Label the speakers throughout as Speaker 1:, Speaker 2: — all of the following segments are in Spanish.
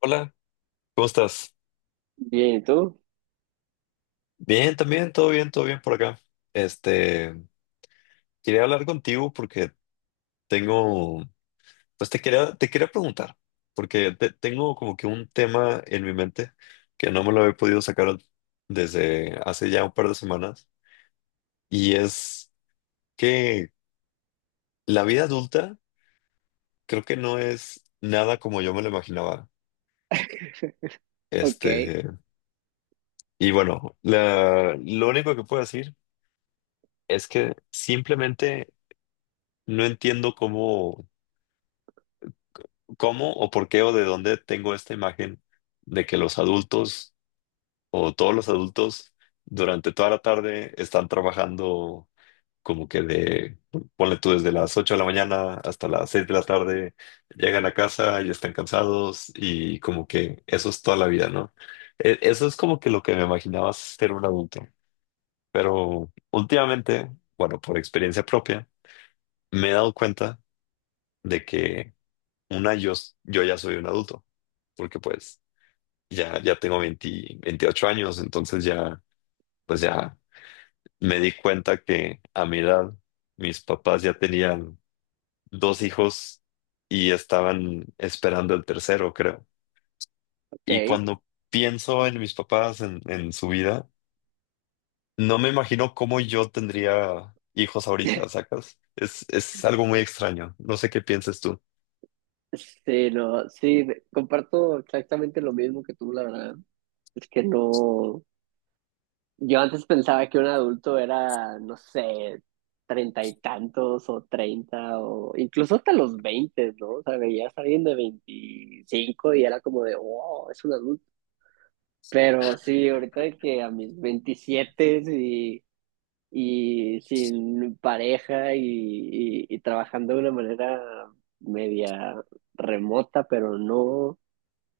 Speaker 1: Hola, ¿cómo estás?
Speaker 2: Bien, ¿y tú?
Speaker 1: Bien, también, todo bien por acá. Este, Quería hablar contigo porque tengo, pues te quería preguntar, porque tengo como que un tema en mi mente que no me lo he podido sacar desde hace ya un par de semanas, y es que la vida adulta creo que no es nada como yo me lo imaginaba.
Speaker 2: Ok,
Speaker 1: Este, y bueno, lo único que puedo decir es que simplemente no entiendo cómo o por qué o de dónde tengo esta imagen de que los adultos o todos los adultos durante toda la tarde están trabajando como que ponle tú desde las 8 de la mañana hasta las 6 de la tarde, llegan a casa y están cansados y como que eso es toda la vida, ¿no? Eso es como que lo que me imaginaba ser un adulto, pero últimamente, bueno, por experiencia propia, me he dado cuenta de que una, yo, yo ya soy un adulto, porque pues ya, ya tengo 20 28 años, entonces ya, pues ya me di cuenta que a mi edad mis papás ya tenían dos hijos y estaban esperando el tercero, creo. Y
Speaker 2: ok.
Speaker 1: cuando pienso en mis papás, en su vida, no me imagino cómo yo tendría hijos ahorita, ¿sacas? Es algo muy extraño. No sé qué piensas tú.
Speaker 2: Sí, no, sí, comparto exactamente lo mismo que tú, la verdad. Es que no, yo antes pensaba que un adulto era, no sé, treinta y tantos o treinta o incluso hasta los veinte, ¿no? O sea, veías a alguien de veinticinco y era como de, wow, es un adulto. Pero sí, ahorita de que a mis veintisiete y sin pareja y trabajando de una manera media remota, pero no,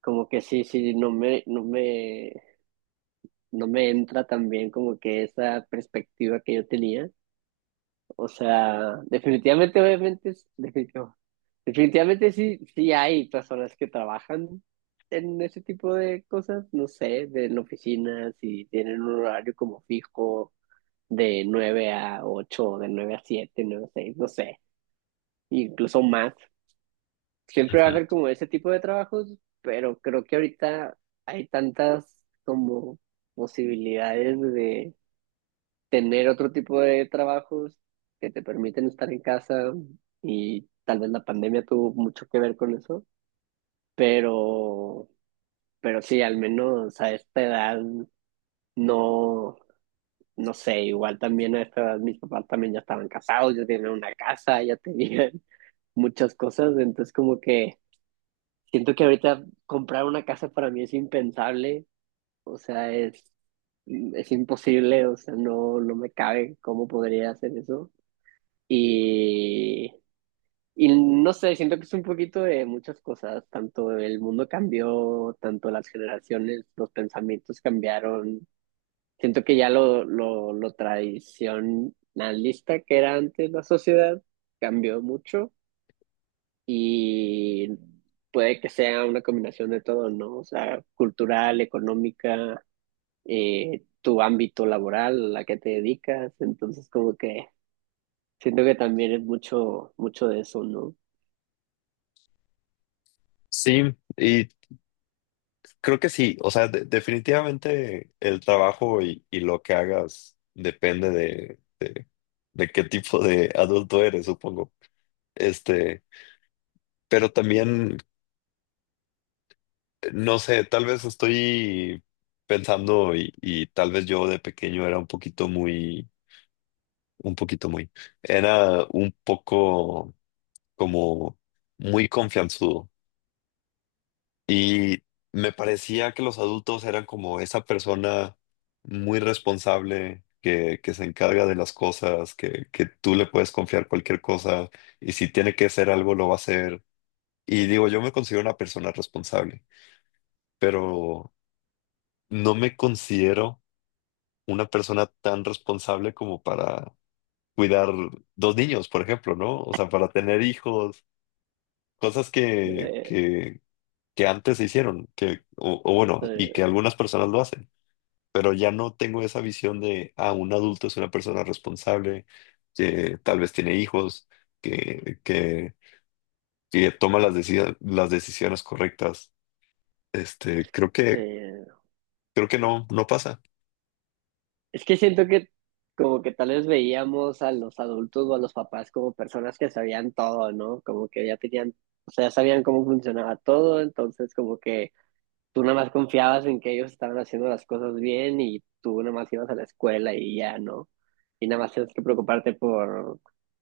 Speaker 2: como que sí, sí, no me entra también como que esa perspectiva que yo tenía. O sea, definitivamente, obviamente, definitivamente sí, sí hay personas que trabajan en ese tipo de cosas, no sé, de en oficinas y tienen un horario como fijo de 9 a 8, de 9 a 7 9 a 6 no sé, incluso más. Siempre va a
Speaker 1: Ujú.
Speaker 2: haber como ese tipo de trabajos, pero creo que ahorita hay tantas como posibilidades de tener otro tipo de trabajos que te permiten estar en casa y tal vez la pandemia tuvo mucho que ver con eso, pero, pero sí, al menos a esta edad no. no sé, igual también a esta edad mis papás también ya estaban casados, ya tenían una casa, ya tenían muchas cosas, entonces como que siento que ahorita comprar una casa para mí es impensable, o sea, es imposible, o sea, no, no me cabe cómo podría hacer eso. Y, y no sé, siento que es un poquito de muchas cosas, tanto el mundo cambió, tanto las generaciones, los pensamientos cambiaron. Siento que ya lo tradicionalista que era antes la sociedad cambió mucho y puede que sea una combinación de todo, ¿no? O sea, cultural, económica, tu ámbito laboral, a qué te dedicas. Entonces, como que siento que también es mucho, mucho de eso, ¿no?
Speaker 1: Sí, y creo que sí, o sea, definitivamente el trabajo y lo que hagas depende de qué tipo de adulto eres, supongo. Este, pero también, no sé, tal vez estoy pensando y tal vez yo de pequeño era un poquito muy, un poco como muy confianzudo y me parecía que los adultos eran como esa persona muy responsable. Que se encarga de las cosas, que tú le puedes confiar cualquier cosa y si tiene que hacer algo lo va a hacer. Y digo, yo me considero una persona responsable, pero no me considero una persona tan responsable como para cuidar dos niños, por ejemplo, ¿no? O sea, para tener hijos, cosas
Speaker 2: Eh,
Speaker 1: que antes se hicieron, o bueno, y
Speaker 2: eh,
Speaker 1: que algunas personas lo hacen, pero ya no tengo esa visión de, ah, un adulto es una persona responsable, que tal vez tiene hijos, que, que, que toma las decisiones correctas. Este, creo que
Speaker 2: eh,
Speaker 1: creo que no, no pasa.
Speaker 2: Es que siento que como que tal vez veíamos a los adultos o a los papás como personas que sabían todo, ¿no? Como que ya tenían, o sea, ya sabían cómo funcionaba todo, entonces como que tú nada más confiabas en que ellos estaban haciendo las cosas bien y tú nada más ibas a la escuela y ya, ¿no? Y nada más tienes que preocuparte por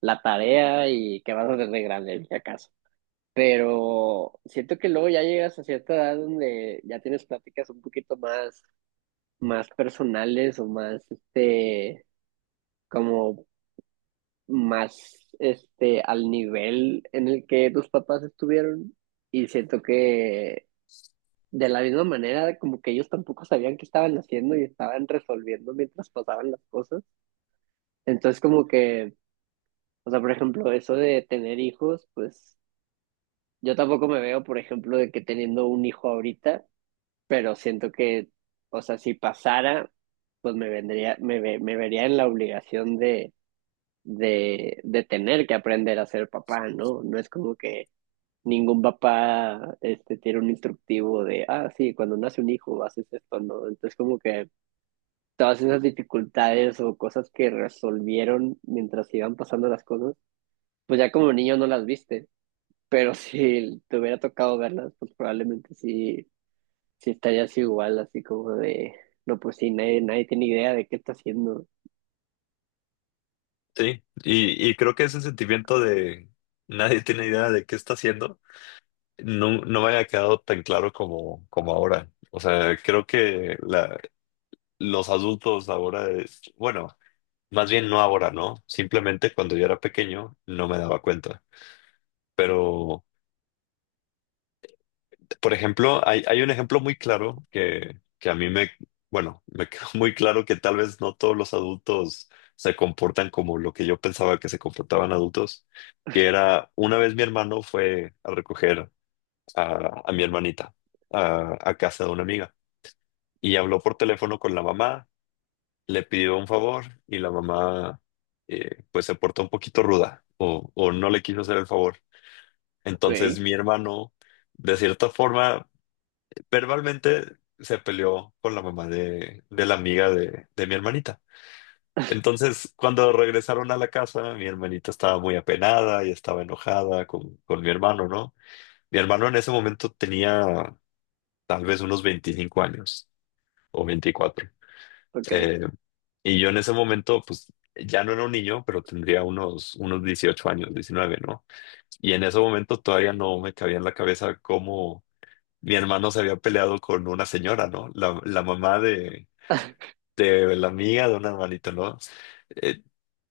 Speaker 2: la tarea y qué vas a hacer de grande, si acaso. Pero siento que luego ya llegas a cierta edad donde ya tienes pláticas un poquito más personales o más, como más al nivel en el que tus papás estuvieron y siento que de la misma manera como que ellos tampoco sabían qué estaban haciendo y estaban resolviendo mientras pasaban las cosas. Entonces como que, o sea, por ejemplo, eso de tener hijos, pues yo tampoco me veo, por ejemplo, de que teniendo un hijo ahorita, pero siento que, o sea, si pasara, pues me vendría, me, ve- me vería en la obligación de de tener que aprender a ser papá, ¿no? No es como que ningún papá tiene un instructivo de, ah, sí, cuando nace un hijo haces esto, ¿no? Entonces como que todas esas dificultades o cosas que resolvieron mientras iban pasando las cosas, pues ya como niño no las viste, pero si te hubiera tocado verlas, pues probablemente sí, sí estarías igual, así como de, no, pues sí, nadie, nadie tiene idea de qué está haciendo.
Speaker 1: Sí, y creo que ese sentimiento de nadie tiene idea de qué está haciendo, no me había quedado tan claro como ahora. O sea, creo que los adultos ahora, bueno, más bien no ahora, ¿no? Simplemente cuando yo era pequeño no me daba cuenta. Pero por ejemplo, hay un ejemplo muy claro que a mí me, bueno, me quedó muy claro que tal vez no todos los adultos se comportan como lo que yo pensaba que se comportaban adultos, que era una vez mi hermano fue a recoger a mi hermanita a casa de una amiga y habló por teléfono con la mamá, le pidió un favor y la mamá pues se portó un poquito ruda o no le quiso hacer el favor.
Speaker 2: Ok,
Speaker 1: Entonces mi hermano de cierta forma verbalmente se peleó con la mamá de la amiga de mi hermanita. Entonces, cuando regresaron a la casa, mi hermanita estaba muy apenada y estaba enojada con mi hermano, ¿no? Mi hermano en ese momento tenía tal vez unos 25 años o 24.
Speaker 2: ok.
Speaker 1: Eh, y yo en ese momento, pues ya no era un niño, pero tendría unos 18 años, 19, ¿no? Y en ese momento todavía no me cabía en la cabeza cómo mi hermano se había peleado con una señora, ¿no? La mamá de de la amiga, de un hermanito, ¿no? Eh,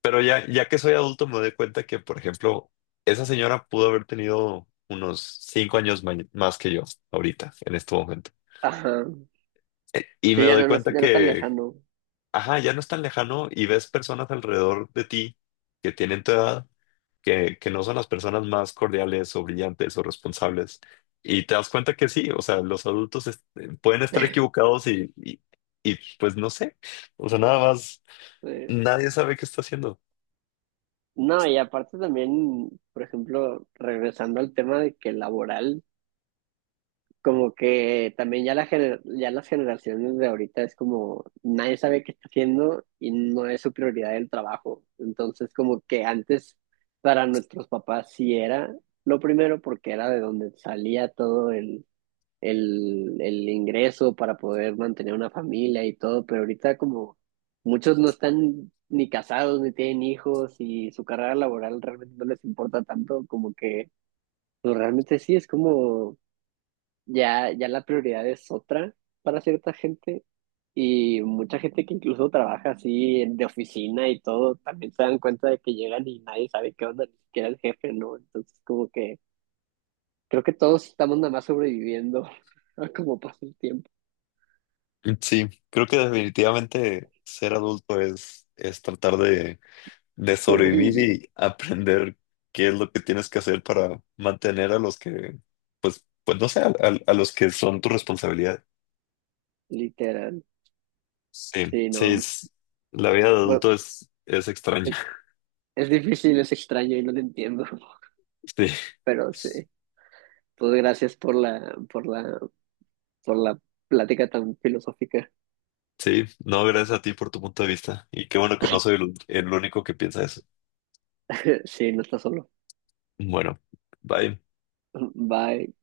Speaker 1: pero ya, ya que soy adulto me doy cuenta que, por ejemplo, esa señora pudo haber tenido unos 5 años más que yo ahorita, en este momento.
Speaker 2: Ajá.
Speaker 1: Y me
Speaker 2: Sí, ya
Speaker 1: doy
Speaker 2: no,
Speaker 1: cuenta
Speaker 2: ya no es tan
Speaker 1: que,
Speaker 2: lejano.
Speaker 1: ajá, ya no es tan lejano y ves personas alrededor de ti que tienen tu edad, que no son las personas más cordiales o brillantes o responsables. Y te das cuenta que sí, o sea, los adultos pueden estar equivocados y, pues no sé, o sea, nada más.
Speaker 2: Eh,
Speaker 1: Nadie sabe qué está haciendo.
Speaker 2: no, y aparte también, por ejemplo, regresando al tema de que laboral, como que también ya, ya las generaciones de ahorita es como nadie sabe qué está haciendo y no es su prioridad el trabajo. Entonces, como que antes para nuestros papás sí era lo primero porque era de donde salía todo el ingreso para poder mantener una familia y todo, pero ahorita como muchos no están ni casados ni tienen hijos y su carrera laboral realmente no les importa tanto, como que pues, realmente sí, es como ya, ya la prioridad es otra para cierta gente y mucha gente que incluso trabaja así de oficina y todo, también se dan cuenta de que llegan y nadie sabe qué onda, ni siquiera el jefe, ¿no? Entonces como que creo que todos estamos nada más sobreviviendo a cómo pasa el tiempo.
Speaker 1: Sí, creo que definitivamente ser adulto es, tratar de sobrevivir
Speaker 2: Sobrevivir,
Speaker 1: y aprender qué es lo que tienes que hacer para mantener a los que, pues no sé, a los que son tu responsabilidad.
Speaker 2: literal.
Speaker 1: Sí,
Speaker 2: Sí,
Speaker 1: sí,
Speaker 2: no.
Speaker 1: la vida de
Speaker 2: Bueno,
Speaker 1: adulto es,
Speaker 2: e-
Speaker 1: extraña.
Speaker 2: es difícil, es extraño y no te entiendo,
Speaker 1: Sí,
Speaker 2: pero sí. Pues gracias por la, por la, por la plática tan filosófica.
Speaker 1: sí, no, gracias a ti por tu punto de vista. Y qué bueno que no soy el único que piensa eso.
Speaker 2: Sí, no estás solo.
Speaker 1: Bueno, bye.
Speaker 2: Bye.